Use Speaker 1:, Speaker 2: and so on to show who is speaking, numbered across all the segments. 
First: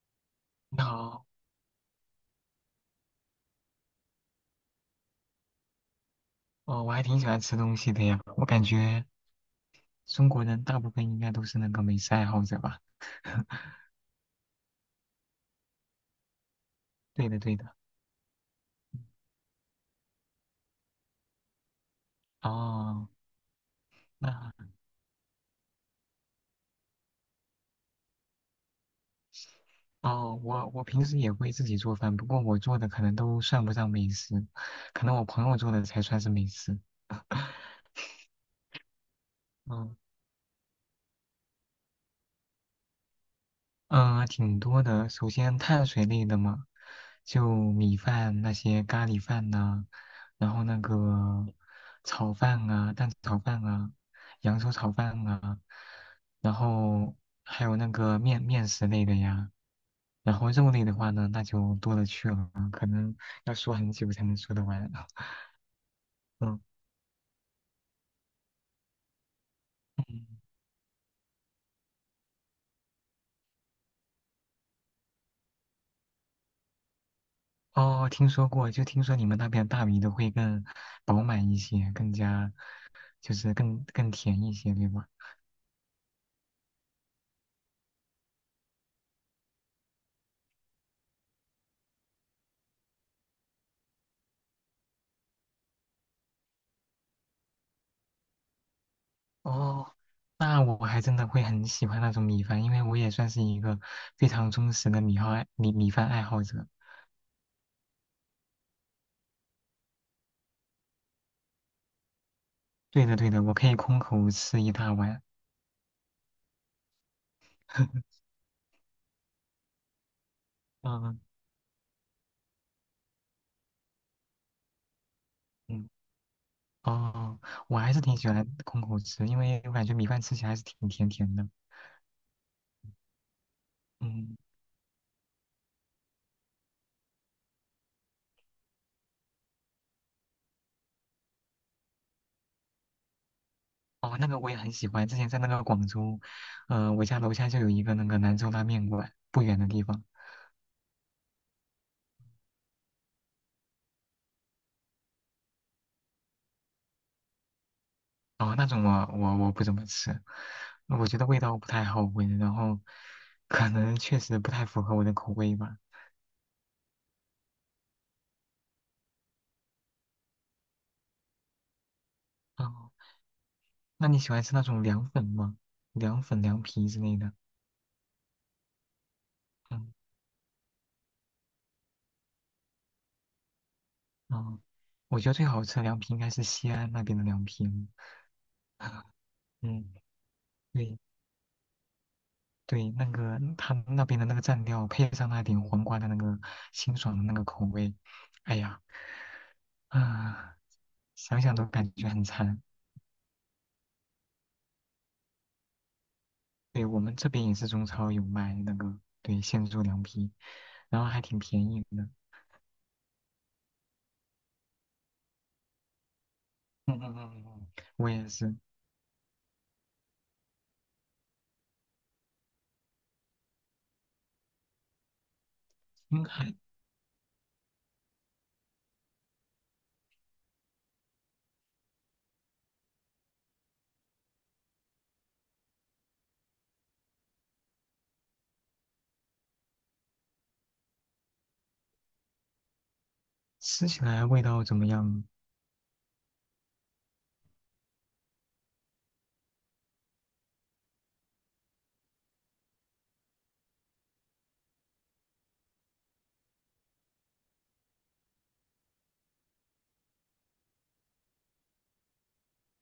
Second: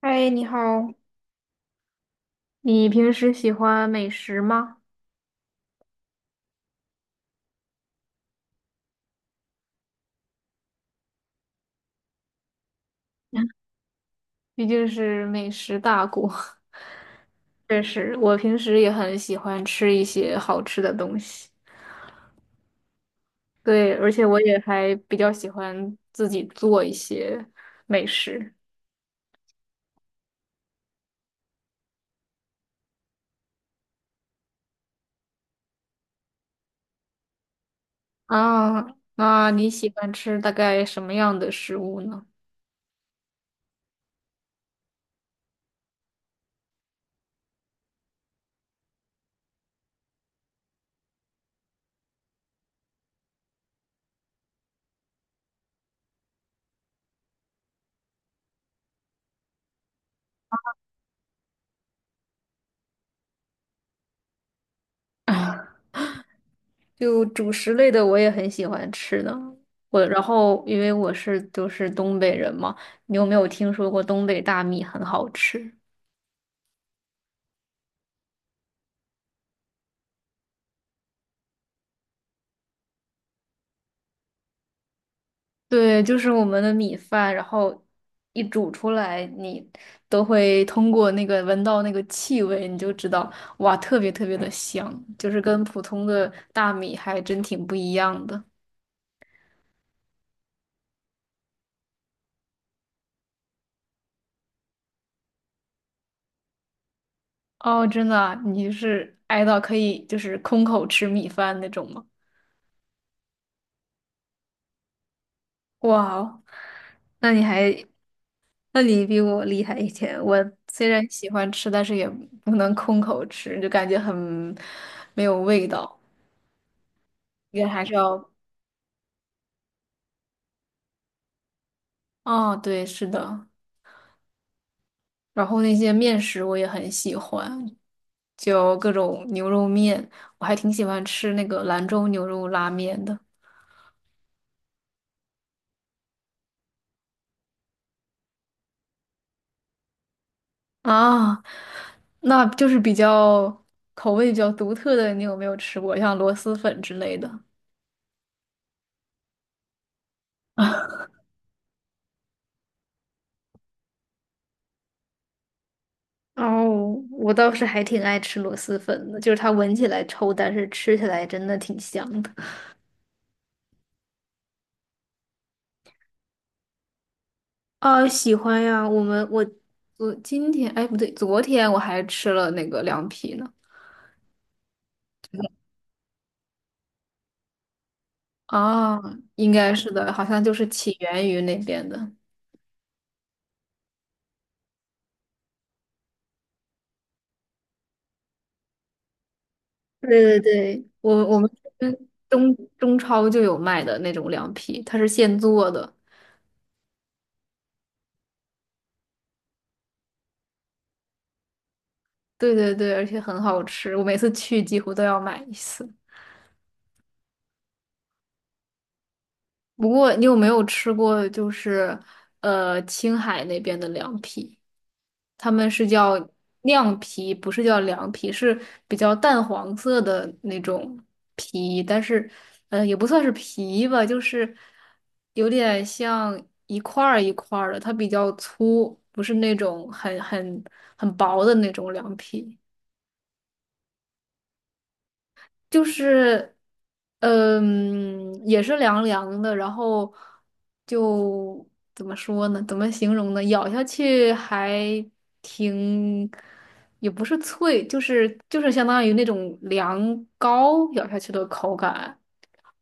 Speaker 1: 嗨，你
Speaker 2: 你
Speaker 1: 好，
Speaker 2: 好。
Speaker 1: 你平时喜欢美食吗？
Speaker 2: 哦，我还挺喜欢吃东西的呀。我感觉中国人大部分应该都是那个美食爱好者吧？
Speaker 1: 毕竟是美食大国。
Speaker 2: 对 的，对的。
Speaker 1: 确实，我平时也很喜欢吃一些好吃的东西。
Speaker 2: 哦，
Speaker 1: 对，而且我
Speaker 2: 那
Speaker 1: 也还比较喜欢自己做一些美食。
Speaker 2: 哦,我平时也会自己做饭，不过我做的可能都算不上美食，可能我朋友做的才算是美食。
Speaker 1: 啊，那你喜
Speaker 2: 嗯
Speaker 1: 欢吃大概什么样的食物呢？
Speaker 2: 挺多的。首先碳水类的嘛，就米饭那些咖喱饭呐、然后那个炒饭啊、蛋炒饭啊、扬州炒饭啊，然后还有那个面食类的呀。然后肉类的话呢，那就多了去了，可能要说很久才能说得完。嗯
Speaker 1: 就主食类的我也很喜欢吃的。我然
Speaker 2: 嗯。
Speaker 1: 后因为我是东北人嘛，你有没有听说过东北大米很好吃？
Speaker 2: 哦，听说过，就听说你们那边大米都会更饱满一些，更加就是更甜一些，对吧？
Speaker 1: 对，就是我们的米饭，然后一煮出来，你都会通过那个闻到那个气味，你就知道哇，特别特别的香，就是跟普通的大米还真挺不一样的。
Speaker 2: 哦，那我还真的会很喜欢那种米饭，因为我也算是一个非常忠实的米饭爱好者。
Speaker 1: 哦，真的啊？你就是爱到可以空口吃米饭那种吗？
Speaker 2: 对的对的，我可以空口吃一大碗。
Speaker 1: 哇哦，那你还 那你比我厉害一点。我虽然
Speaker 2: 嗯
Speaker 1: 喜欢吃，但是也不能空口吃，就感觉很没有味
Speaker 2: 嗯。
Speaker 1: 道，
Speaker 2: 哦，
Speaker 1: 也
Speaker 2: 我
Speaker 1: 还
Speaker 2: 还
Speaker 1: 是
Speaker 2: 是挺喜
Speaker 1: 要。
Speaker 2: 欢空口吃，因为我感觉米饭吃起来还是挺甜甜的。
Speaker 1: 哦，对，是的。
Speaker 2: 嗯。
Speaker 1: 然后那些面食我也很喜欢，就各种牛肉面，我还挺喜欢吃那个兰州牛肉拉面的。
Speaker 2: 哦，那个我也很喜欢，之前在那个广州，我家楼下就有一个那个兰州拉面馆，不远的地方。
Speaker 1: 啊，那就是比较比较独特的，你有没有吃过像螺蛳粉之类的？
Speaker 2: 哦，那种我我不怎么吃，
Speaker 1: 啊？
Speaker 2: 我觉得味道不太好闻，然后可能确实不太符合我的口味吧。
Speaker 1: 哦，我倒是还挺爱吃螺蛳粉的，就是它闻起来臭，但是吃起来真的挺香的。
Speaker 2: 哦，那你喜欢吃那种凉粉吗？凉粉、凉皮之类的。
Speaker 1: 啊，喜欢呀！我们我
Speaker 2: 嗯。
Speaker 1: 我今天哎不对，昨天我还吃了那个凉皮呢。
Speaker 2: 哦，我觉得最好吃的凉皮应该是西安那边的凉皮了。
Speaker 1: 啊，应该
Speaker 2: 嗯，
Speaker 1: 是的，好像就是起
Speaker 2: 对
Speaker 1: 源于那边的。
Speaker 2: 对，那个他那边的那个蘸料，配上那点黄瓜的那个清爽的那个口味，哎呀，
Speaker 1: 对对
Speaker 2: 啊、
Speaker 1: 对，我
Speaker 2: 想
Speaker 1: 们
Speaker 2: 想都
Speaker 1: 这
Speaker 2: 感
Speaker 1: 边
Speaker 2: 觉很馋。
Speaker 1: 中超就有卖的那种凉皮，它是现做的。
Speaker 2: 对，我们这边也是中超有卖那个，对，现做凉皮，然后还挺便宜的。
Speaker 1: 对对对，而且很好吃，我每次去几乎都要买一次。
Speaker 2: 嗯嗯嗯嗯，嗯，我也是。
Speaker 1: 不过你有没有吃过就是青海那边的凉皮？他们是叫
Speaker 2: 应该
Speaker 1: 酿皮，不是叫凉皮，是比较淡黄色的那种皮，但是也不算是皮吧，就是有点像一块儿一块儿的，它比较粗，不是那种很很薄的那种凉皮。
Speaker 2: 吃起来味道怎么样？
Speaker 1: 就是，也是凉凉的，然后就怎么说呢？怎么形容呢？咬下去还挺，也不是脆，就是相当于那种凉糕咬下去的口感。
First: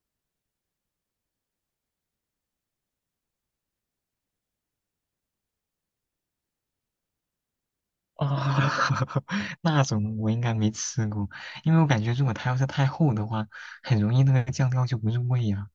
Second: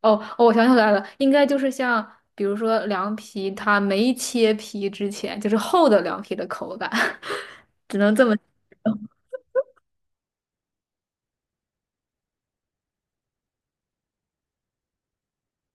Speaker 1: 哦，哦，我想起来了，应该就是像比如说凉皮，它没切皮之前，就是厚的凉皮的口感。
Speaker 2: 啊、那种我应该没吃过，因为我感觉如果它要是太厚的话，很容易那个酱料就不入味呀。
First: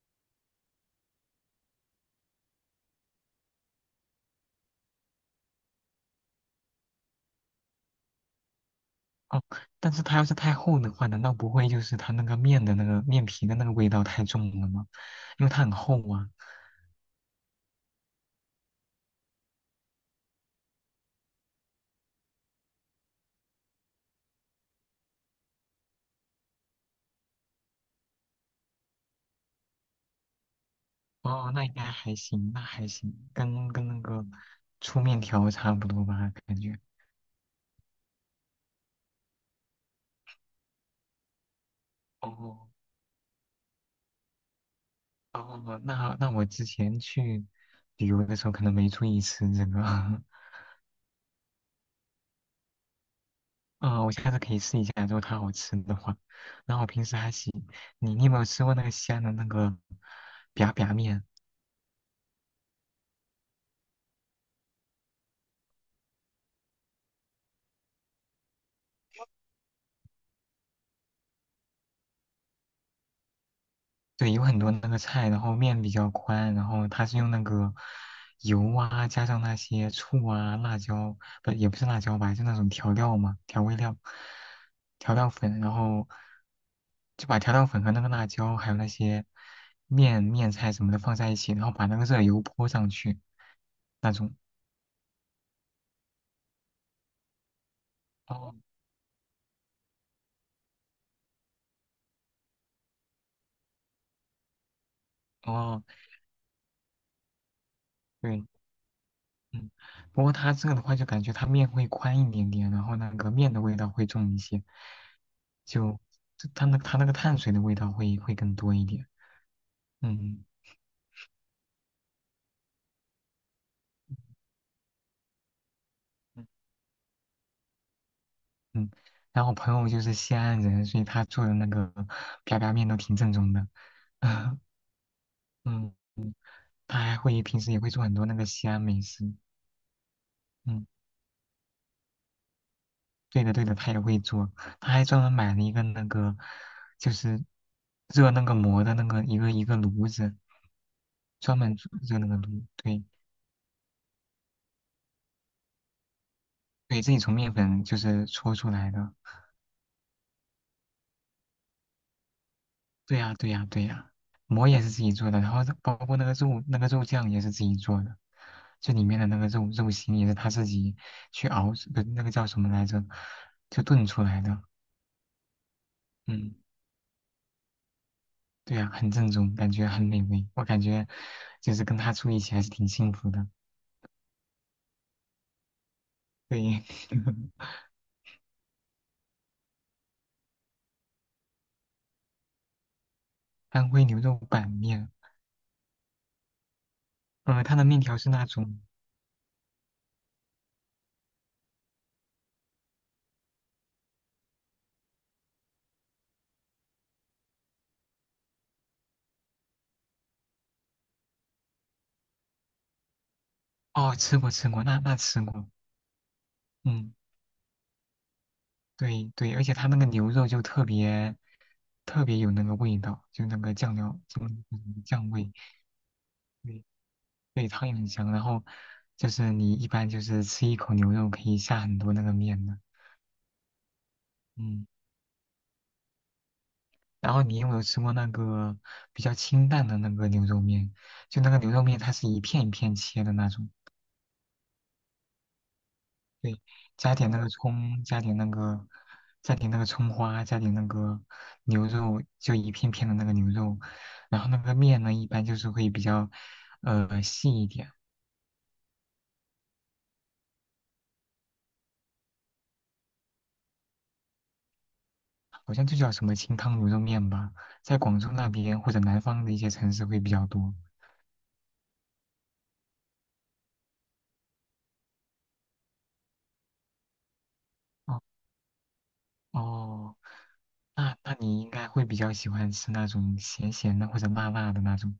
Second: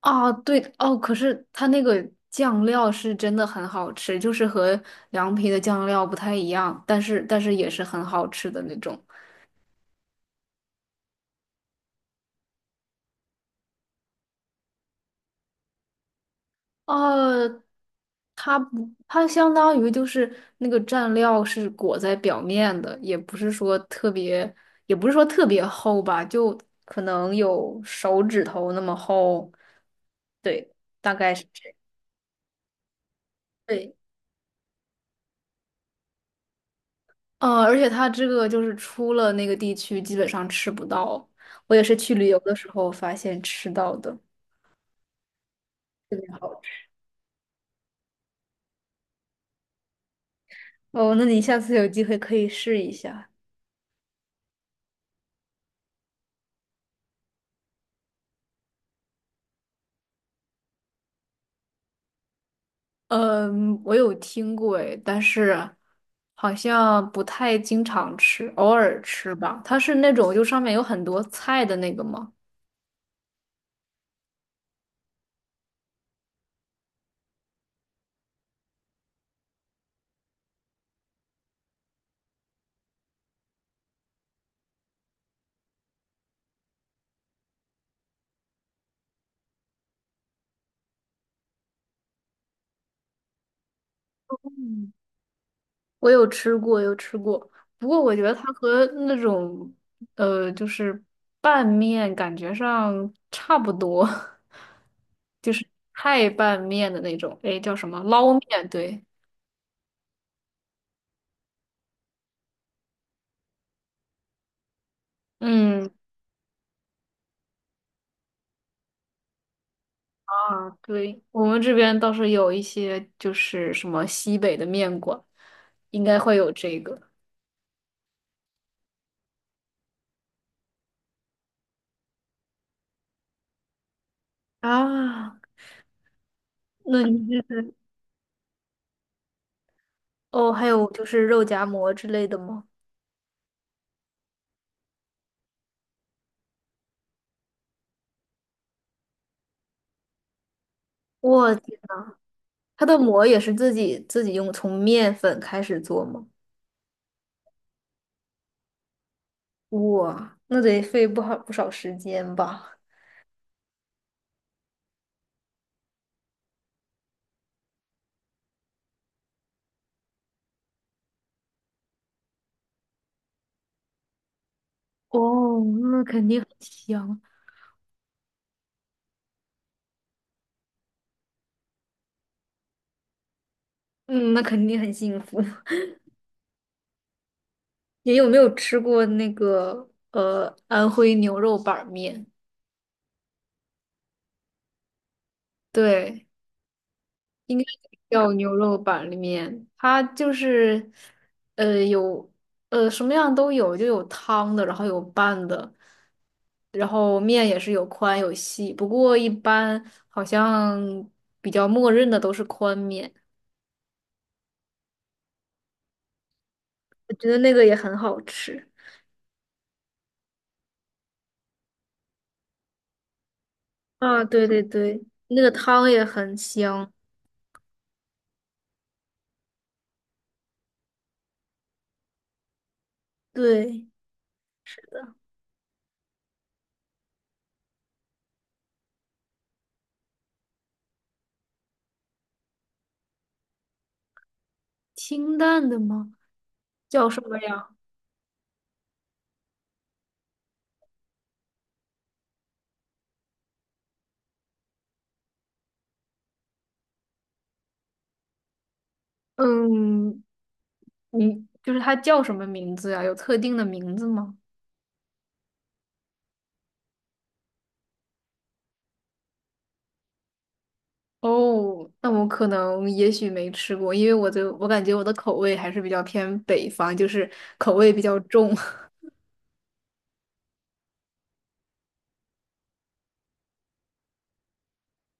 Speaker 1: 啊，对哦，可是它那个酱料是真的很好吃，就是和凉皮的酱料不太一样，但是也是很好吃的那种。
Speaker 2: 哦，但是它要是太厚的话，难道不会就是它那个面的那个面皮的那个味道太重了吗？因为它很厚啊。
Speaker 1: 呃，它不，它相当于就是那个蘸料是裹在表面的，也不是说特别，也不是说特别厚吧，就可能有手指头那么厚。对，大概是
Speaker 2: 哦，那
Speaker 1: 这
Speaker 2: 应
Speaker 1: 样。
Speaker 2: 该还行，那还行，跟
Speaker 1: 对，
Speaker 2: 那个粗面条差不多吧，感觉。
Speaker 1: 嗯，而且它这个就是出了那个地区，基本上吃不到。我也是去旅游的
Speaker 2: 哦，
Speaker 1: 时候发现吃到的。
Speaker 2: 哦，那那我之前去旅游的时候可能没注意吃这个。
Speaker 1: 哦，那你下次有机会可以试一下。
Speaker 2: 啊、我下次可以试一下，如果它好吃的话。然后我平时还行，你有没有吃过那个西安的那个 biang biang 面？
Speaker 1: 嗯，我有听过诶，但是好像不太经常吃，偶尔吃吧。它是那种就上面有很多菜的那个吗？
Speaker 2: 对，有很多那个菜，然后面比较宽，然后它是用那个油啊，加上那些醋啊、辣椒，不，也不是辣椒吧，就那种调料嘛，调味料、调料粉，然后就把调料粉和那个辣椒还有那些面菜什么的放在一起，然后把那个热油泼上去，那种。
Speaker 1: 嗯，我有吃过，有吃过。不过我觉得它
Speaker 2: 哦，
Speaker 1: 和那种呃，就是拌面感觉上差不多。
Speaker 2: 哦，
Speaker 1: 太拌面的那种，诶，叫什么捞
Speaker 2: 对。
Speaker 1: 面？对，
Speaker 2: 嗯，不过他这个的话，就感觉他面会宽一点点，然后那个面的味道会重一些，
Speaker 1: 嗯，
Speaker 2: 就他那个碳水的味道会更多一点。嗯
Speaker 1: 啊，对，我们这边倒是有一些就是什么西北的面馆，应该会
Speaker 2: 嗯
Speaker 1: 有这个。
Speaker 2: 嗯。然后我朋友就是西安人，所以他做的那个啪啪面都挺正宗的。
Speaker 1: 啊，
Speaker 2: 嗯，他
Speaker 1: 那
Speaker 2: 还
Speaker 1: 你
Speaker 2: 会平
Speaker 1: 是
Speaker 2: 时也会做很多那个西安美食。
Speaker 1: 哦，还
Speaker 2: 嗯。
Speaker 1: 有就是肉夹馍之类的吗？
Speaker 2: 对的，对的，他也会做，他还专门买了一个那个，就是热那个馍的那个一个炉子，
Speaker 1: 我
Speaker 2: 专门
Speaker 1: 天
Speaker 2: 做
Speaker 1: 呐，
Speaker 2: 热那个炉，
Speaker 1: 它的
Speaker 2: 对。
Speaker 1: 馍也是自己用从面粉开始做吗？
Speaker 2: 对，自己从面粉就是搓出来的。
Speaker 1: 哇，那得费不少时间吧？
Speaker 2: 对呀，对呀，对呀，馍也是自己做的，然后包括那个肉酱也是自己做的，这里面的那个肉心也是他自己去熬，不，那个叫什么来着，就炖出来的。
Speaker 1: 哦，那肯定很
Speaker 2: 嗯。
Speaker 1: 香，
Speaker 2: 对呀，很正宗，感觉很美味。我感觉就是跟他住一起还是挺幸福的。
Speaker 1: 嗯，那肯定很幸福。
Speaker 2: 对。
Speaker 1: 你有没有吃过那个安徽牛肉板面？
Speaker 2: 安徽牛肉板面，
Speaker 1: 对，应
Speaker 2: 呃，
Speaker 1: 该
Speaker 2: 它的 面条是
Speaker 1: 叫
Speaker 2: 那
Speaker 1: 牛肉
Speaker 2: 种，
Speaker 1: 板面。它就是呃有呃什么样都有，就有汤的，然后有拌的，然后面也是有宽有细。不过一般好像比较默认的都是宽面，
Speaker 2: 哦，吃过吃过，那那吃过。嗯，
Speaker 1: 我觉得那个也很好吃。
Speaker 2: 对对，而且它那个牛肉就特别特别有那个味道，就那个酱料，
Speaker 1: 啊，
Speaker 2: 就
Speaker 1: 对
Speaker 2: 那
Speaker 1: 对对，
Speaker 2: 个酱
Speaker 1: 那个
Speaker 2: 味，
Speaker 1: 汤也很
Speaker 2: 对
Speaker 1: 香。
Speaker 2: 对，汤也很香。然后就是你一般就是吃一口牛肉可以下很多那个面的。
Speaker 1: 对，是
Speaker 2: 嗯。
Speaker 1: 的，
Speaker 2: 然后你有没有吃过那个比较清淡的那个牛肉面？就那个牛肉面它是一片一片切的那种。
Speaker 1: 清淡的吗？
Speaker 2: 对，
Speaker 1: 叫
Speaker 2: 加
Speaker 1: 什
Speaker 2: 点
Speaker 1: 么
Speaker 2: 那个
Speaker 1: 呀？
Speaker 2: 葱，加点那个，加点那个葱花，加点那个牛肉，就一片片的那个牛肉。然后那个面呢，一般就是会比较，呃，细一点，
Speaker 1: 嗯，你就是它叫什么名字呀？有特定的名字吗？
Speaker 2: 好像就叫什么清汤牛肉面吧，在广州那边或者南方的一些城市会比较多。
Speaker 1: 哦，那我可能也许没吃过，因为我感觉我的口味还是比较偏北方，就是口味比较
Speaker 2: 哦，
Speaker 1: 重。
Speaker 2: 哦，那那你应该会比较喜欢吃那种咸咸的或者辣辣的那种。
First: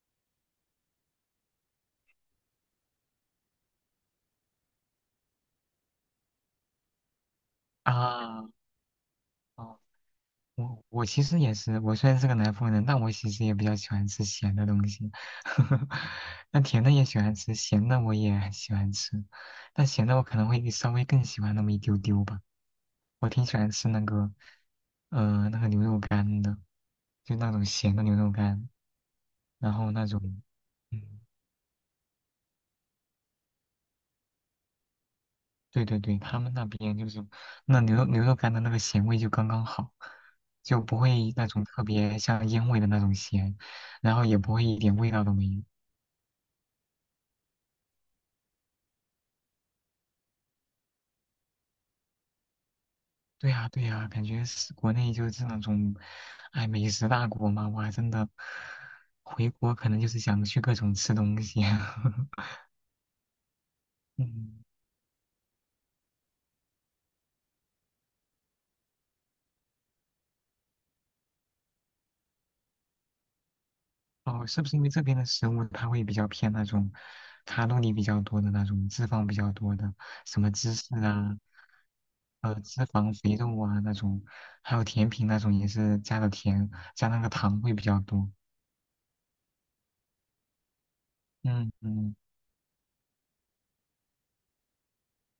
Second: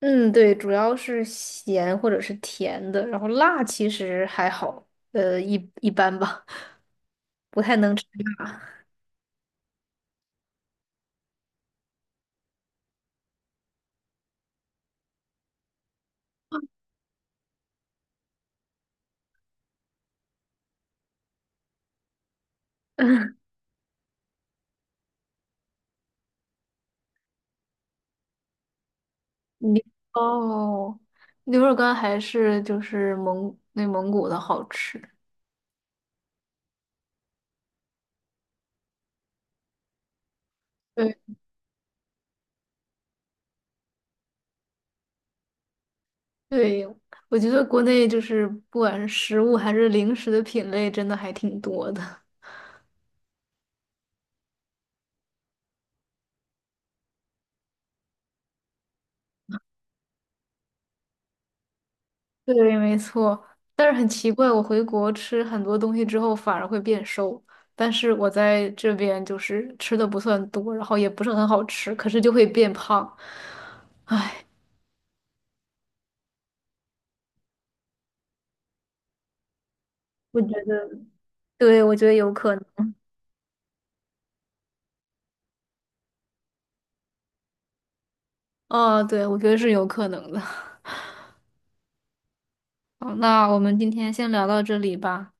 Speaker 1: 嗯，对，主要是咸或者是甜的，然后辣其实还好，一一般吧，不太能吃
Speaker 2: 啊。
Speaker 1: 辣。
Speaker 2: 哦，我其实也是，我虽然是个南方人，但我其实也比较喜欢吃咸的东西。那甜的也喜欢吃，咸的我也很喜欢吃，但咸的我可能会稍微更喜欢那么一丢丢吧。我 挺喜欢吃那个，呃，那个牛肉干的，就那种咸的牛肉干，然
Speaker 1: 你
Speaker 2: 后那种，
Speaker 1: 哦，
Speaker 2: 嗯，
Speaker 1: 牛肉干还是就是内蒙古的好吃。
Speaker 2: 对对对，他们那边就是那牛肉干的那个咸味就刚刚好，就不
Speaker 1: 对。
Speaker 2: 会那种特别像烟味的那种咸，然后也不会一点味道都没有。
Speaker 1: 对，我觉得国内就是不管是食物还是零食的品类，真的还挺多的。
Speaker 2: 对呀，对呀，感觉是国内就是那种，哎，美食大国嘛，哇，真的，回国可能就是想去各种吃东西。
Speaker 1: 对，没错。但是很奇怪，
Speaker 2: 嗯。
Speaker 1: 我回国吃很多东西之后反而会变瘦，但是我在这边就是吃的不算多，然后也不是很好吃，可是就会变胖。
Speaker 2: 哦，是不是因为这边的食物它会比较偏那种卡路里比较多的那种，脂肪比较多的，
Speaker 1: 我
Speaker 2: 什
Speaker 1: 觉
Speaker 2: 么芝
Speaker 1: 得，
Speaker 2: 士啊，
Speaker 1: 对，我觉得有
Speaker 2: 呃，
Speaker 1: 可能。
Speaker 2: 脂肪、肥肉啊那种，还有甜品那种也是加的甜，加那个糖会比较多。
Speaker 1: 哦，对，我觉得是有可能的。
Speaker 2: 嗯嗯。
Speaker 1: 好，那我们今天先聊到这里吧。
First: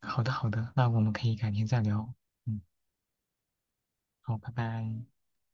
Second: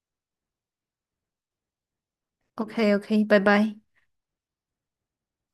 Speaker 2: 好的好的，那我们可以改天再聊。嗯，
Speaker 1: OK，OK，拜拜。
Speaker 2: 好，拜拜。